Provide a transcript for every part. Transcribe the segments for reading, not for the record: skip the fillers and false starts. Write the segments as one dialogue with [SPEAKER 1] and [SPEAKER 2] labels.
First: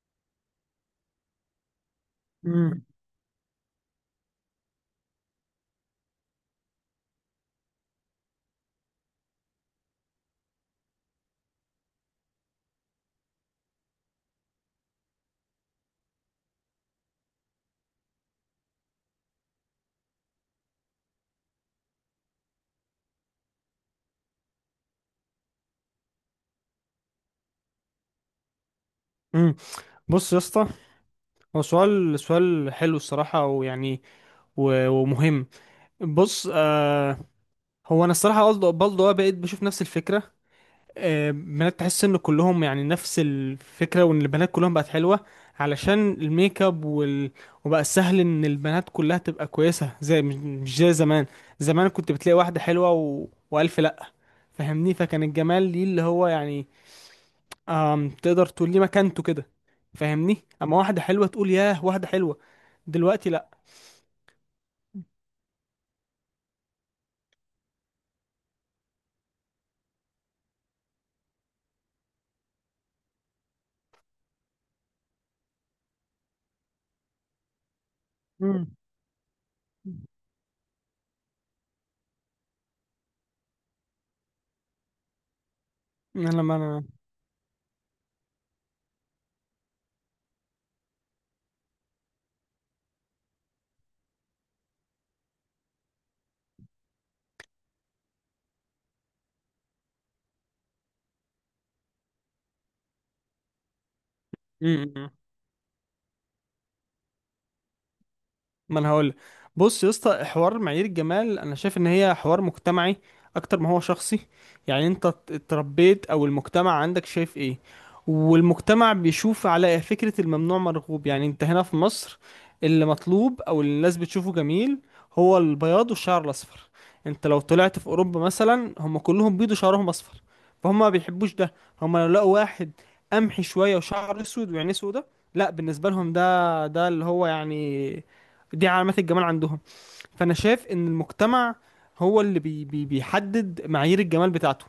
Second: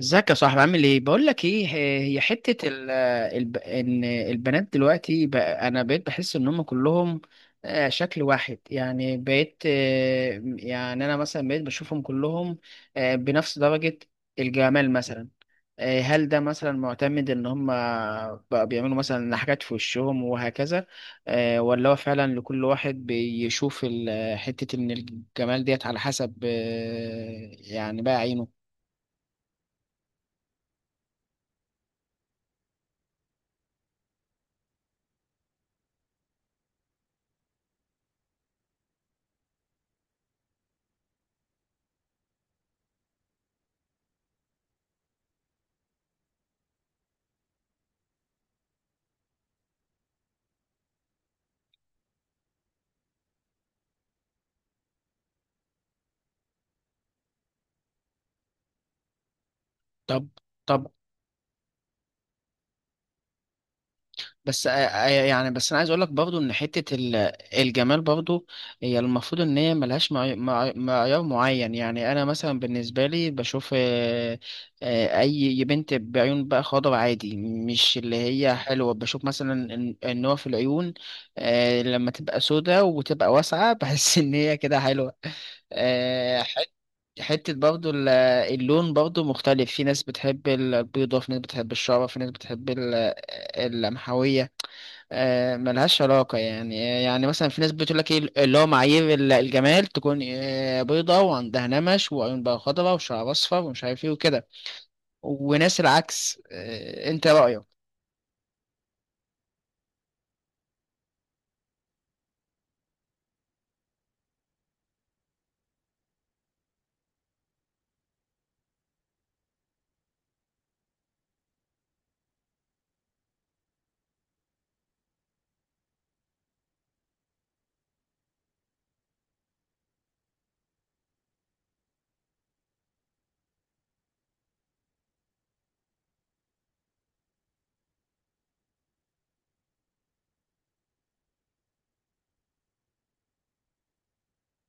[SPEAKER 1] ازيك يا صاحبي، عامل ايه؟ بقول لك ايه، هي حته
[SPEAKER 2] مم.
[SPEAKER 1] ال الب... ان البنات دلوقتي بقى، انا بقيت بحس ان هم كلهم شكل واحد. يعني بقيت، يعني انا مثلا بقيت بشوفهم كلهم بنفس درجه الجمال مثلا. هل ده مثلا معتمد ان هم بقى بيعملوا مثلا حاجات في وشهم وهكذا، ولا هو فعلا لكل واحد بيشوف حته ان الجمال ديت على حسب، يعني بقى عينه.
[SPEAKER 2] مم. بص يا اسطى، هو سؤال حلو الصراحة ويعني، ومهم. بص، آه، هو انا الصراحه برضه بقيت بشوف نفس الفكره. آه، بنات تحس ان كلهم يعني نفس الفكره، وان البنات كلهم بقت حلوه علشان الميك اب وبقى سهل ان البنات كلها تبقى كويسه، زي مش زي زمان. زمان كنت بتلاقي واحده حلوه والف لا، فاهمني؟ فكان الجمال ليه اللي هو يعني، تقدر تقول لي مكانته كده.
[SPEAKER 1] طب
[SPEAKER 2] فاهمني؟ اما
[SPEAKER 1] طب
[SPEAKER 2] واحده حلوه تقول ياه واحده حلوه، دلوقتي لا.
[SPEAKER 1] بس يعني بس انا عايز اقول لك برضو ان حته الجمال برضو، هي المفروض ان هي ملهاش معيار معين. يعني انا مثلا بالنسبه لي بشوف اي بنت بعيون بقى خضر عادي، مش اللي هي
[SPEAKER 2] مم.
[SPEAKER 1] حلوه. بشوف مثلا النوع في العيون، لما تبقى سودة وتبقى واسعه بحس ان هي كده حلوه.
[SPEAKER 2] أنا
[SPEAKER 1] آه،
[SPEAKER 2] لما
[SPEAKER 1] حت-
[SPEAKER 2] انا
[SPEAKER 1] حتة برضو اللون برضو مختلف، في ناس بتحب البيضة، في ناس بتحب الشعرة، في ناس بتحب اللمحوية. ملهاش علاقة يعني مثلا في ناس بتقول لك ايه، اللي هو معايير الجمال تكون بيضة وعندها نمش وعيون بقى خضراء وشعر اصفر ومش عارف ايه وكده،
[SPEAKER 2] مم.
[SPEAKER 1] وناس العكس. انت رأيك؟
[SPEAKER 2] ما انا هقول، بص يا اسطى، حوار معايير الجمال انا شايف ان هي حوار مجتمعي اكتر ما هو شخصي. يعني انت اتربيت، او المجتمع عندك شايف ايه. والمجتمع بيشوف على فكرة الممنوع مرغوب. يعني انت هنا في مصر، اللي مطلوب او اللي الناس بتشوفه جميل هو البياض والشعر الاصفر. انت لو طلعت في اوروبا مثلا، هم كلهم بيض وشعرهم اصفر، فهم ما بيحبوش ده. هم لو لقوا واحد قمحي شوية وشعره اسود وعينيه سودة، لا بالنسبة لهم ده اللي هو يعني، دي علامات الجمال عندهم. فانا شايف ان المجتمع هو اللي بي بي بيحدد معايير الجمال بتاعته.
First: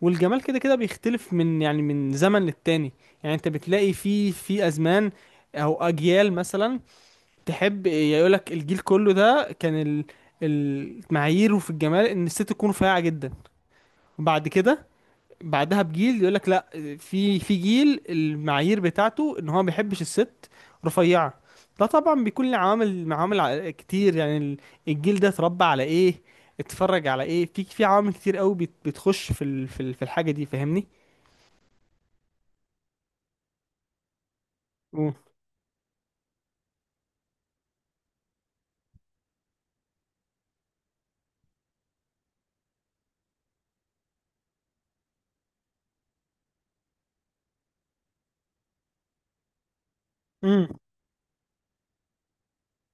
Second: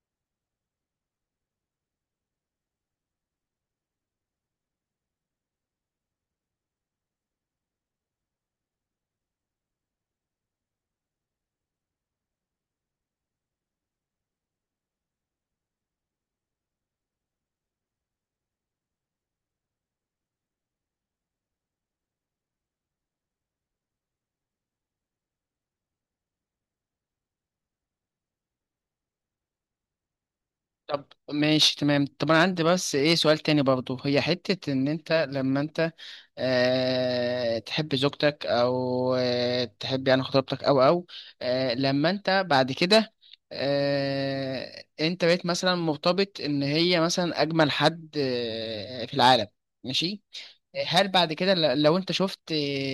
[SPEAKER 2] والجمال كده كده بيختلف من يعني من زمن للتاني. يعني انت بتلاقي في ازمان او اجيال مثلا، تحب يقولك الجيل كله ده كان معاييره في الجمال ان الست تكون رفيعة جدا. وبعد كده، بعدها بجيل يقول لك لا، في جيل المعايير بتاعته ان هو ما بيحبش الست رفيعه. ده طبعا بيكون له عوامل كتير. يعني الجيل ده اتربى على ايه، اتفرج على ايه، في عوامل كتير قوي بتخش في الحاجه دي. فاهمني؟
[SPEAKER 1] طب، ماشي تمام. طب انا عندي بس ايه، سؤال تاني برضو. هي حتة ان انت
[SPEAKER 2] مم.
[SPEAKER 1] لما انت تحب زوجتك، او تحب يعني خطيبتك، او لما انت بعد كده انت بقيت مثلا مرتبط ان هي مثلا اجمل حد في العالم، ماشي.
[SPEAKER 2] امم،
[SPEAKER 1] هل بعد كده لو انت شفت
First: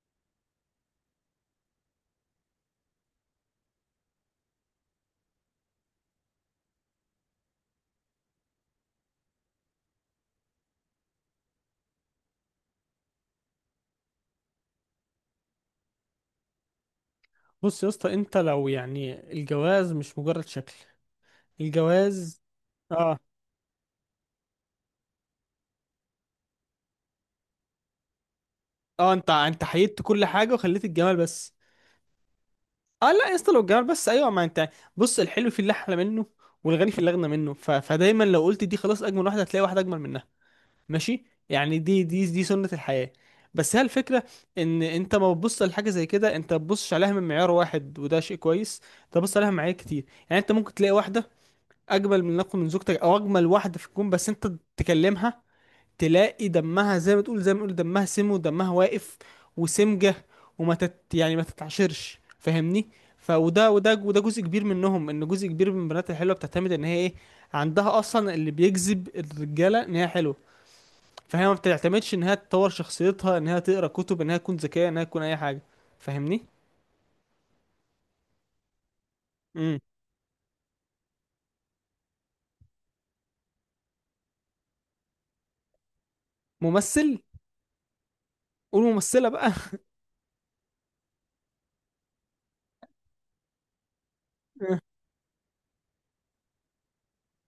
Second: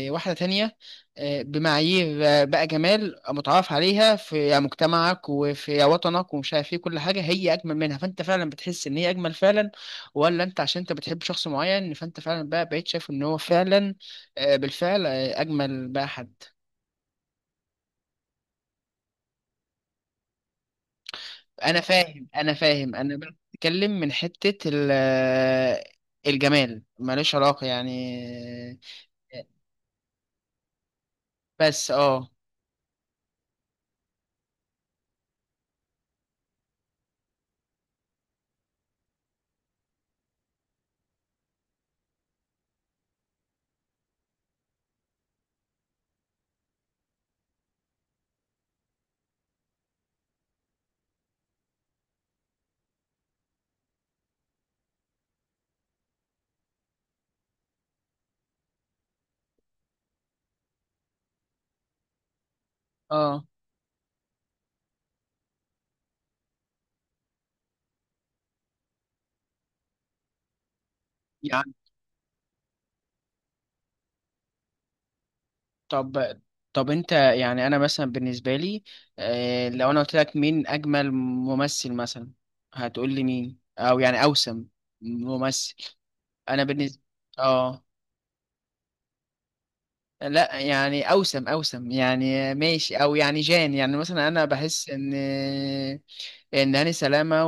[SPEAKER 1] واحدة تانية بمعايير بقى جمال متعارف عليها في مجتمعك وفي وطنك ومش عارف ايه، كل حاجة هي أجمل منها، فأنت فعلا بتحس إن هي أجمل فعلا؟ ولا أنت عشان أنت بتحب شخص معين فأنت فعلا بقى بقيت شايف إن هو فعلا بالفعل أجمل بقى حد؟
[SPEAKER 2] بص يا اسطى، انت لو يعني الجواز مش مجرد شكل،
[SPEAKER 1] أنا فاهم
[SPEAKER 2] الجواز،
[SPEAKER 1] أنا فاهم أنا
[SPEAKER 2] اه
[SPEAKER 1] بقى بتكلم من حتة الجمال ملوش علاقة يعني.
[SPEAKER 2] اه انت،
[SPEAKER 1] آه،
[SPEAKER 2] حيدت كل حاجه وخليت الجمال بس.
[SPEAKER 1] بس اه.
[SPEAKER 2] اه لا يا اسطى، لو الجمال بس ايوه ما انت، بص، الحلو في اللي احلى منه والغني في اللي اغنى منه، فدايما لو قلت دي خلاص اجمل واحده، هتلاقي واحده اجمل منها. ماشي؟ يعني دي سنه الحياه. بس هي الفكره، ان انت ما بتبص لحاجه زي كده، انت ما بتبصش عليها من معيار واحد، وده شيء كويس، انت بتبص عليها من معايير كتير. يعني انت ممكن تلاقي واحده اجمل من نقل من زوجتك، او اجمل واحده في الكون، بس انت تكلمها تلاقي دمها زي ما تقول، زي ما نقول دمها سم ودمها واقف وسمجة، وما تت يعني ما تتعشرش. فاهمني؟
[SPEAKER 1] اه
[SPEAKER 2] وده جزء كبير منهم، ان جزء كبير من البنات الحلوه بتعتمد ان هي ايه، عندها اصلا اللي بيجذب الرجاله ان هي حلوه. فهي ما بتعتمدش ان هي تطور شخصيتها، ان هي تقرا كتب، ان هي تكون ذكيه، ان هي تكون اي حاجه.
[SPEAKER 1] طب
[SPEAKER 2] فاهمني؟
[SPEAKER 1] طب انت، يعني انا مثلا بالنسبه لي
[SPEAKER 2] امم،
[SPEAKER 1] لو انا قلت لك مين اجمل ممثل مثلا، هتقول لي مين، او يعني اوسم ممثل؟ انا بالنسبه،
[SPEAKER 2] ممثل،
[SPEAKER 1] اه
[SPEAKER 2] قول ممثله بقى.
[SPEAKER 1] لا، يعني اوسم، يعني ماشي، او يعني جان. يعني مثلا انا بحس ان هاني سلامه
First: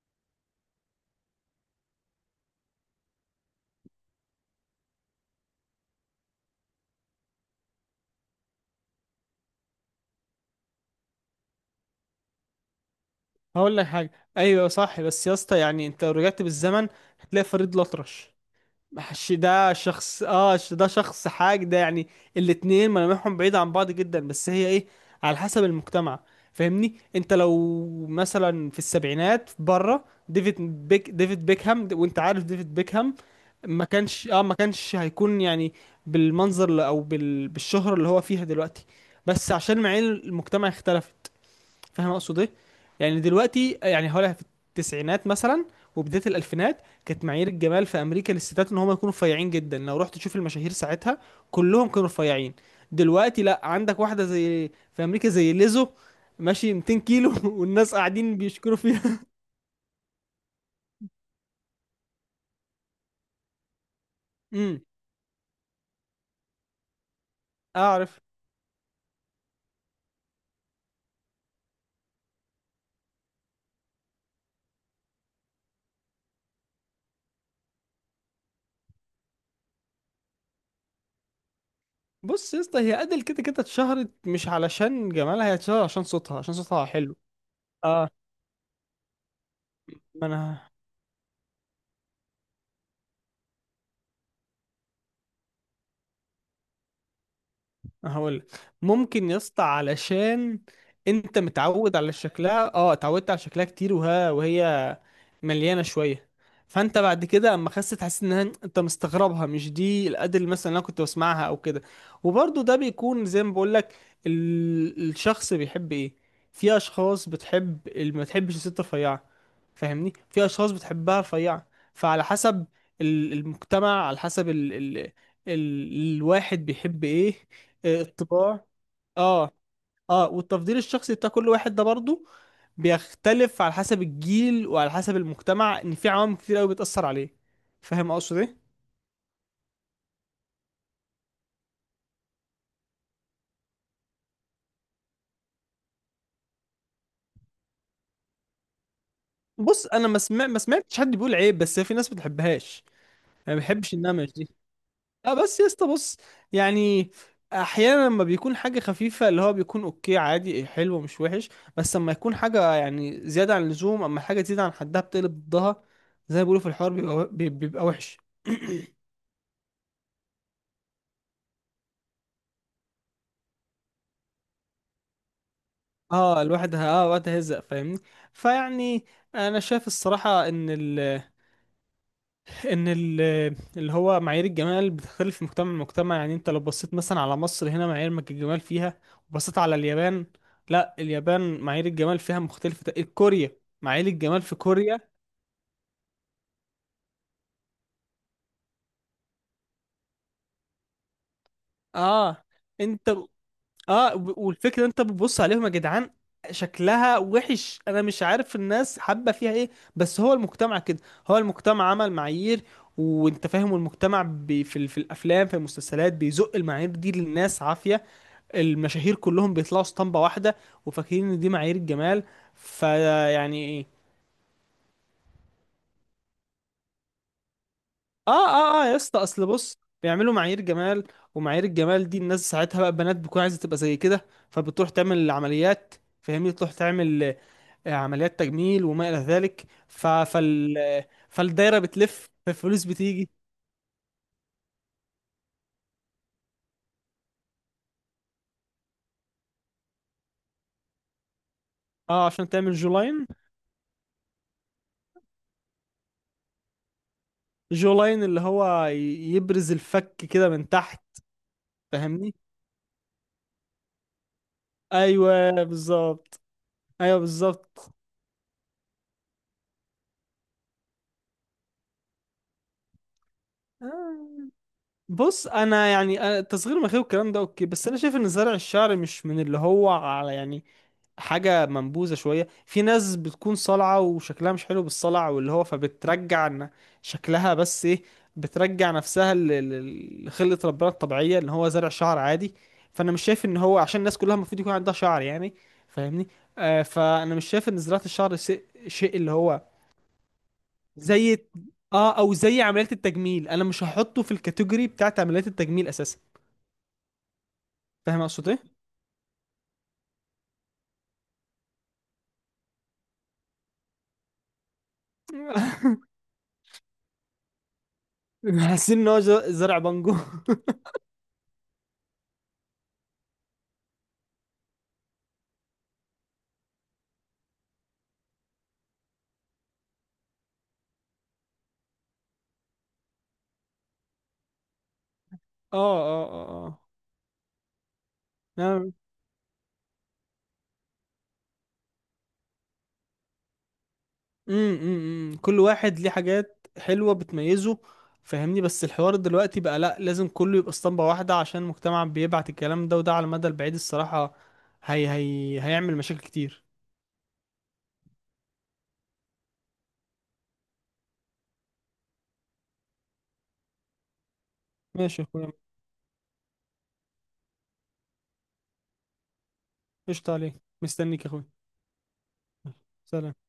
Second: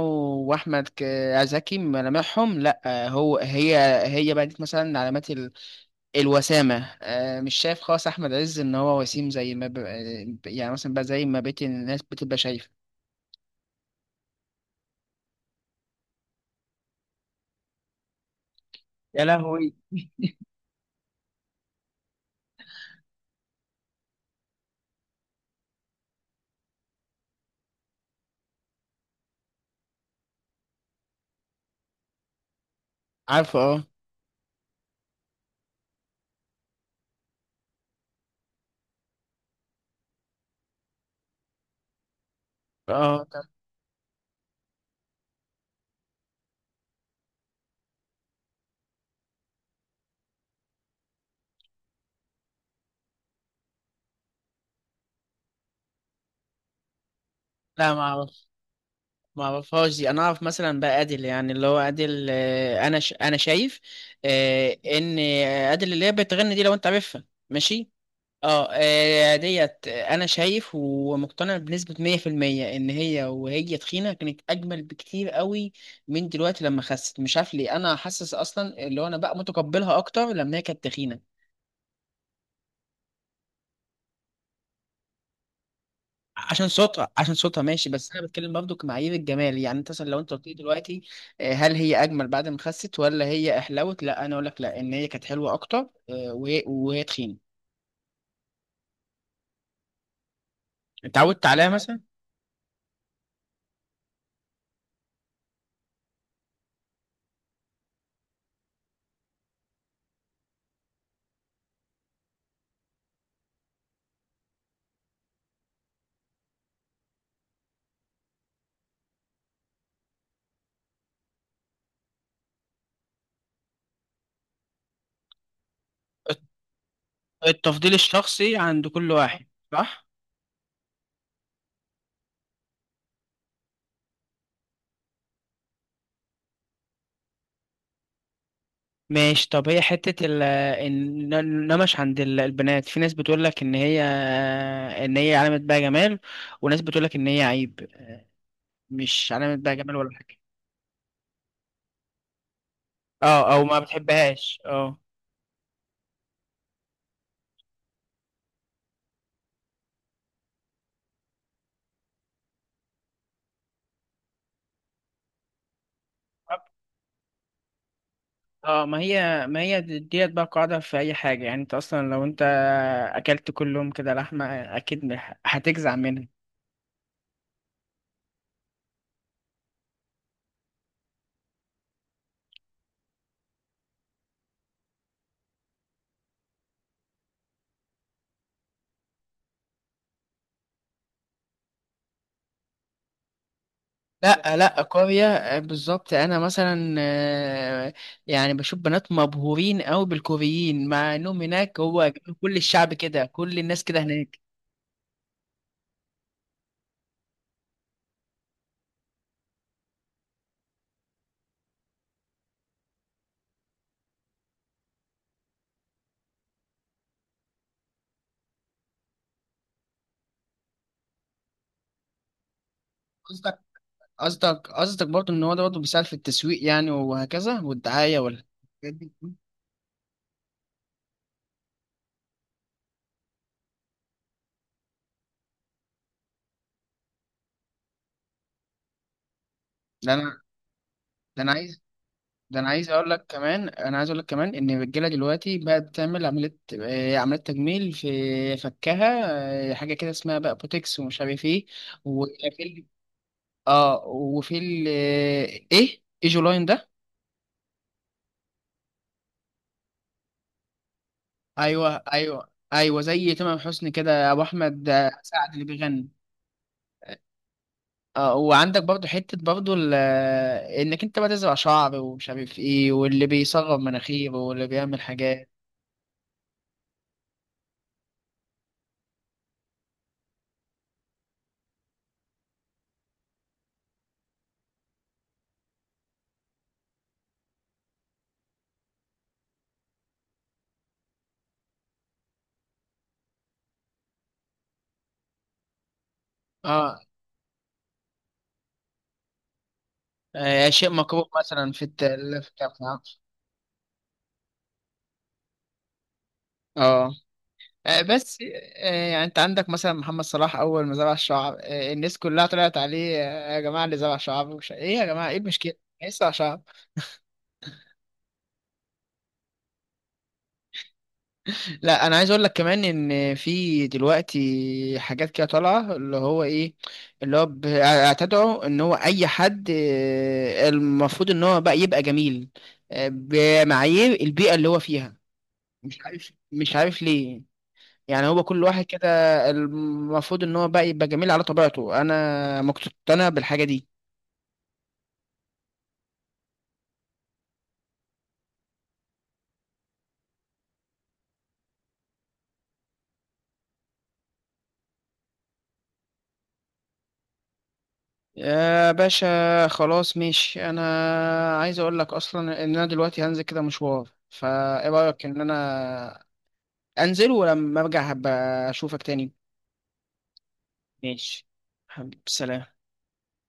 [SPEAKER 1] واحمد زكي ملامحهم، لا هو هي بقت مثلا علامات الوسامة. مش شايف خالص أحمد عز إن هو وسيم، زي ما ب... آه، يعني مثلا بقى زي ما بقية الناس بتبقى شايفة.
[SPEAKER 2] هقول لك حاجه، ايوه صح، بس يا اسطى يعني انت لو رجعت بالزمن هتلاقي فريد الأطرش،
[SPEAKER 1] يا
[SPEAKER 2] مش
[SPEAKER 1] لهوي.
[SPEAKER 2] ده شخص، ده شخص حاج، ده يعني الاتنين ملامحهم بعيدة عن بعض جدا، بس هي ايه، على حسب المجتمع. فاهمني؟ انت لو مثلا في السبعينات بره، ديفيد بيكهام، وانت عارف ديفيد بيكهام،
[SPEAKER 1] عارفه، اه.
[SPEAKER 2] ما كانش، ما كانش هيكون يعني بالمنظر بالشهرة اللي هو فيها دلوقتي، بس عشان معايير المجتمع اختلفت. فاهم اقصد ايه؟ يعني
[SPEAKER 1] اه،
[SPEAKER 2] دلوقتي، يعني هقولها في التسعينات مثلا وبدايه الالفينات، كانت معايير الجمال في امريكا للستات ان هم يكونوا رفيعين جدا. لو رحت تشوف المشاهير ساعتها، كلهم كانوا رفيعين. دلوقتي لا، عندك واحده زي في امريكا زي ليزو، ماشي 200 كيلو
[SPEAKER 1] لا
[SPEAKER 2] والناس
[SPEAKER 1] ما
[SPEAKER 2] قاعدين
[SPEAKER 1] أعرف،
[SPEAKER 2] بيشكروا فيها.
[SPEAKER 1] ما أعرفهاش دي. أنا أعرف مثلا بقى أديل، يعني اللي هو أديل، أنا شايف
[SPEAKER 2] امم،
[SPEAKER 1] إن أديل اللي هي بتغني دي، لو أنت عارفها، ماشي.
[SPEAKER 2] اعرف.
[SPEAKER 1] اه ديت انا شايف ومقتنع بنسبة 100% ان هي وهي تخينة كانت اجمل بكتير قوي من دلوقتي لما خست. مش عارف ليه، انا حاسس اصلا اللي هو انا بقى متقبلها اكتر لما هي كانت تخينة.
[SPEAKER 2] بص يا اسطى، هي ادل كده كده اتشهرت مش علشان جمالها، هي اتشهرت عشان صوتها، عشان
[SPEAKER 1] عشان
[SPEAKER 2] صوتها
[SPEAKER 1] صوتها
[SPEAKER 2] حلو.
[SPEAKER 1] عشان صوتها ماشي،
[SPEAKER 2] اه،
[SPEAKER 1] بس انا بتكلم برضه كمعايير الجمال. يعني انت مثلا لو
[SPEAKER 2] ما
[SPEAKER 1] انت قلت لي
[SPEAKER 2] انا
[SPEAKER 1] دلوقتي هل هي اجمل بعد ما خست، ولا هي احلوت؟ لا، انا اقول لك لا، ان هي كانت حلوة اكتر وهي تخينة.
[SPEAKER 2] هقول، ممكن يا اسطى علشان انت
[SPEAKER 1] اتعودت عليها
[SPEAKER 2] متعود
[SPEAKER 1] مثلا.
[SPEAKER 2] على شكلها، اه، اتعودت على شكلها كتير، وهي مليانه شويه، فانت بعد كده اما خست حسيت انها، انت مستغربها، مش دي الادل مثلا اللي انا كنت بسمعها او كده. وبرضه ده بيكون زي ما بقول لك، الشخص بيحب ايه. في اشخاص بتحب اللي ما تحبش الست رفيعه، فاهمني؟ في اشخاص بتحبها رفيعه. فعلى حسب المجتمع، على حسب الواحد بيحب ايه.
[SPEAKER 1] التفضيل
[SPEAKER 2] آه،
[SPEAKER 1] الشخصي
[SPEAKER 2] الطباع.
[SPEAKER 1] عند كل واحد،
[SPEAKER 2] اه،
[SPEAKER 1] صح.
[SPEAKER 2] اه، والتفضيل الشخصي بتاع كل واحد ده برضه بيختلف على حسب الجيل وعلى حسب المجتمع، ان في عوامل كتير قوي بتأثر عليه. فاهم اقصد ايه؟
[SPEAKER 1] ماشي. طب هي حتة النمش عند البنات، في ناس بتقول لك إن هي، إن هي علامة بقى جمال، وناس بتقول لك إن هي عيب، مش علامة بقى
[SPEAKER 2] بص،
[SPEAKER 1] جمال
[SPEAKER 2] انا
[SPEAKER 1] ولا حاجة.
[SPEAKER 2] ما سمعتش حد بيقول عيب، بس في ناس ما بتحبهاش.
[SPEAKER 1] اه،
[SPEAKER 2] انا ما
[SPEAKER 1] او ما
[SPEAKER 2] بحبش النمش دي.
[SPEAKER 1] بتحبهاش، اه.
[SPEAKER 2] اه، بس يا اسطى بص، يعني احيانا لما بيكون حاجه خفيفه، اللي هو بيكون اوكي عادي، إيه حلو مش وحش، بس لما يكون حاجه يعني زياده عن اللزوم، اما حاجه تزيد عن حدها بتقلب ضدها، زي ما بيقولوا في الحوار، بيبقى وحش.
[SPEAKER 1] اه، ما هي ديت بقى قاعدة في أي حاجة. يعني أنت أصلا لو أنت أكلت كل يوم كده لحمة، أكيد هتجزع منها.
[SPEAKER 2] اه، الواحد وقتها هيزق، فاهمني؟ فيعني انا شايف الصراحه ان ان ال- اللي هو معايير الجمال بتختلف من مجتمع لمجتمع. يعني انت لو بصيت مثلا على مصر، هنا معايير الجمال فيها، وبصيت على اليابان، لا اليابان معايير الجمال فيها مختلفة، كوريا معايير الجمال في
[SPEAKER 1] لا، لا،
[SPEAKER 2] كوريا.
[SPEAKER 1] كوريا بالظبط. انا مثلا يعني بشوف بنات مبهورين قوي بالكوريين، مع انهم هناك هو
[SPEAKER 2] اه،
[SPEAKER 1] كل الشعب
[SPEAKER 2] انت،
[SPEAKER 1] كده، كل الناس كده هناك.
[SPEAKER 2] والفكرة انت بتبص عليهم يا جدعان شكلها وحش، انا مش عارف الناس حابة فيها ايه. بس هو المجتمع كده، هو المجتمع عمل معايير، وانت فاهم المجتمع في الافلام في المسلسلات بيزق المعايير دي للناس عافية. المشاهير كلهم بيطلعوا اسطمبة واحدة وفاكرين ان دي معايير الجمال.
[SPEAKER 1] قصدك
[SPEAKER 2] فيعني ايه،
[SPEAKER 1] قصدك برضه ان هو ده برضه بيساعد في التسويق يعني وهكذا والدعايه،
[SPEAKER 2] اه
[SPEAKER 1] ولا
[SPEAKER 2] اه اه
[SPEAKER 1] الحاجات
[SPEAKER 2] يا
[SPEAKER 1] دي.
[SPEAKER 2] اسطى، اصل بص بيعملوا معايير جمال، ومعايير الجمال دي الناس ساعتها بقى بنات بتكون عايزة تبقى زي كده، فبتروح تعمل عمليات. فاهمني؟ تروح تعمل آه، عمليات تجميل وما إلى ذلك.
[SPEAKER 1] ده انا
[SPEAKER 2] آه،
[SPEAKER 1] ده انا
[SPEAKER 2] فالدايرة
[SPEAKER 1] عايز
[SPEAKER 2] بتلف،
[SPEAKER 1] ده انا
[SPEAKER 2] فالفلوس
[SPEAKER 1] عايز اقول لك
[SPEAKER 2] بتيجي.
[SPEAKER 1] كمان انا عايز اقول لك كمان ان الرجاله دلوقتي بقت بتعمل عمليه، عمليه تجميل في فكها. حاجه كده اسمها بقى بوتكس ومش عارف ايه
[SPEAKER 2] اه عشان تعمل
[SPEAKER 1] وشاكيل.
[SPEAKER 2] جولاين.
[SPEAKER 1] اه، وفي ال، ايه ايه جولاين ده؟
[SPEAKER 2] جولاين اللي هو يبرز الفك كده من تحت.
[SPEAKER 1] ايوه،
[SPEAKER 2] فاهمني؟
[SPEAKER 1] ايوه، ايوه، زي تمام حسني كده، ابو احمد سعد
[SPEAKER 2] ايوه
[SPEAKER 1] اللي بيغني.
[SPEAKER 2] بالظبط. ايوه بالظبط.
[SPEAKER 1] اه، وعندك برضو حته برضو انك انت بقى تزرع شعر ومش عارف ايه، واللي بيصغر مناخيره، واللي بيعمل
[SPEAKER 2] بص
[SPEAKER 1] حاجات.
[SPEAKER 2] انا يعني، أنا تصغير المناخير والكلام ده اوكي، بس انا شايف ان زرع الشعر مش من اللي هو على يعني حاجه منبوذه شويه. في ناس بتكون صلعه وشكلها مش حلو بالصلع، واللي هو فبترجع إن شكلها بس ايه، بترجع نفسها لخلقه ربنا الطبيعيه، اللي هو زرع شعر عادي. فانا مش شايف ان هو عشان الناس كلها المفروض يكون عندها شعر يعني. فاهمني؟ آه،
[SPEAKER 1] اه
[SPEAKER 2] فانا مش شايف ان زراعه الشعر شيء اللي هو
[SPEAKER 1] شيء مكروه
[SPEAKER 2] زي،
[SPEAKER 1] مثلا في
[SPEAKER 2] اه، او
[SPEAKER 1] التالف.
[SPEAKER 2] زي عمليات التجميل، انا مش هحطه في الكاتيجوري بتاعت عمليات التجميل اساسا.
[SPEAKER 1] اه آه،
[SPEAKER 2] فاهم
[SPEAKER 1] بس
[SPEAKER 2] اقصد ايه؟
[SPEAKER 1] آه، يعني انت عندك مثلا محمد صلاح، اول ما زرع الشعر الناس كلها طلعت عليه، يا جماعه اللي زرع شعر، ايه يا جماعه، ايه المشكله؟ لسه شعر.
[SPEAKER 2] حاسين ان هو زرع بانجو. اه،
[SPEAKER 1] لا، انا عايز اقول لك كمان ان في دلوقتي حاجات كده طالعه، اللي هو ايه، اللي هو اعتدعوا ان هو اي حد المفروض ان هو بقى يبقى جميل بمعايير البيئه اللي هو فيها.
[SPEAKER 2] اه،
[SPEAKER 1] مش
[SPEAKER 2] اه،
[SPEAKER 1] عارف مش
[SPEAKER 2] اه.
[SPEAKER 1] عارف ليه. يعني هو كل واحد
[SPEAKER 2] نعم.
[SPEAKER 1] كده المفروض ان هو بقى يبقى جميل على طبيعته، انا مقتنع بالحاجه دي.
[SPEAKER 2] أمم، أمم، أمم. كل واحد ليه حاجات حلوة بتميزه. فاهمني؟ بس الحوار دلوقتي بقى لا، لازم كله يبقى اسطمبة واحدة عشان المجتمع بيبعت الكلام ده، وده على المدى البعيد الصراحة هي هيعمل مشاكل كتير.
[SPEAKER 1] يا باشا، خلاص ماشي. انا عايز اقول لك اصلا ان انا دلوقتي هنزل كده مشوار، فايه
[SPEAKER 2] ماشي
[SPEAKER 1] رايك
[SPEAKER 2] يا
[SPEAKER 1] ان
[SPEAKER 2] اخويا،
[SPEAKER 1] انا انزل، ولما ارجع هبقى اشوفك تاني؟
[SPEAKER 2] قشطة عليك، مستنيك يا اخويا.
[SPEAKER 1] ماشي، حبيبي، سلام.
[SPEAKER 2] سلام.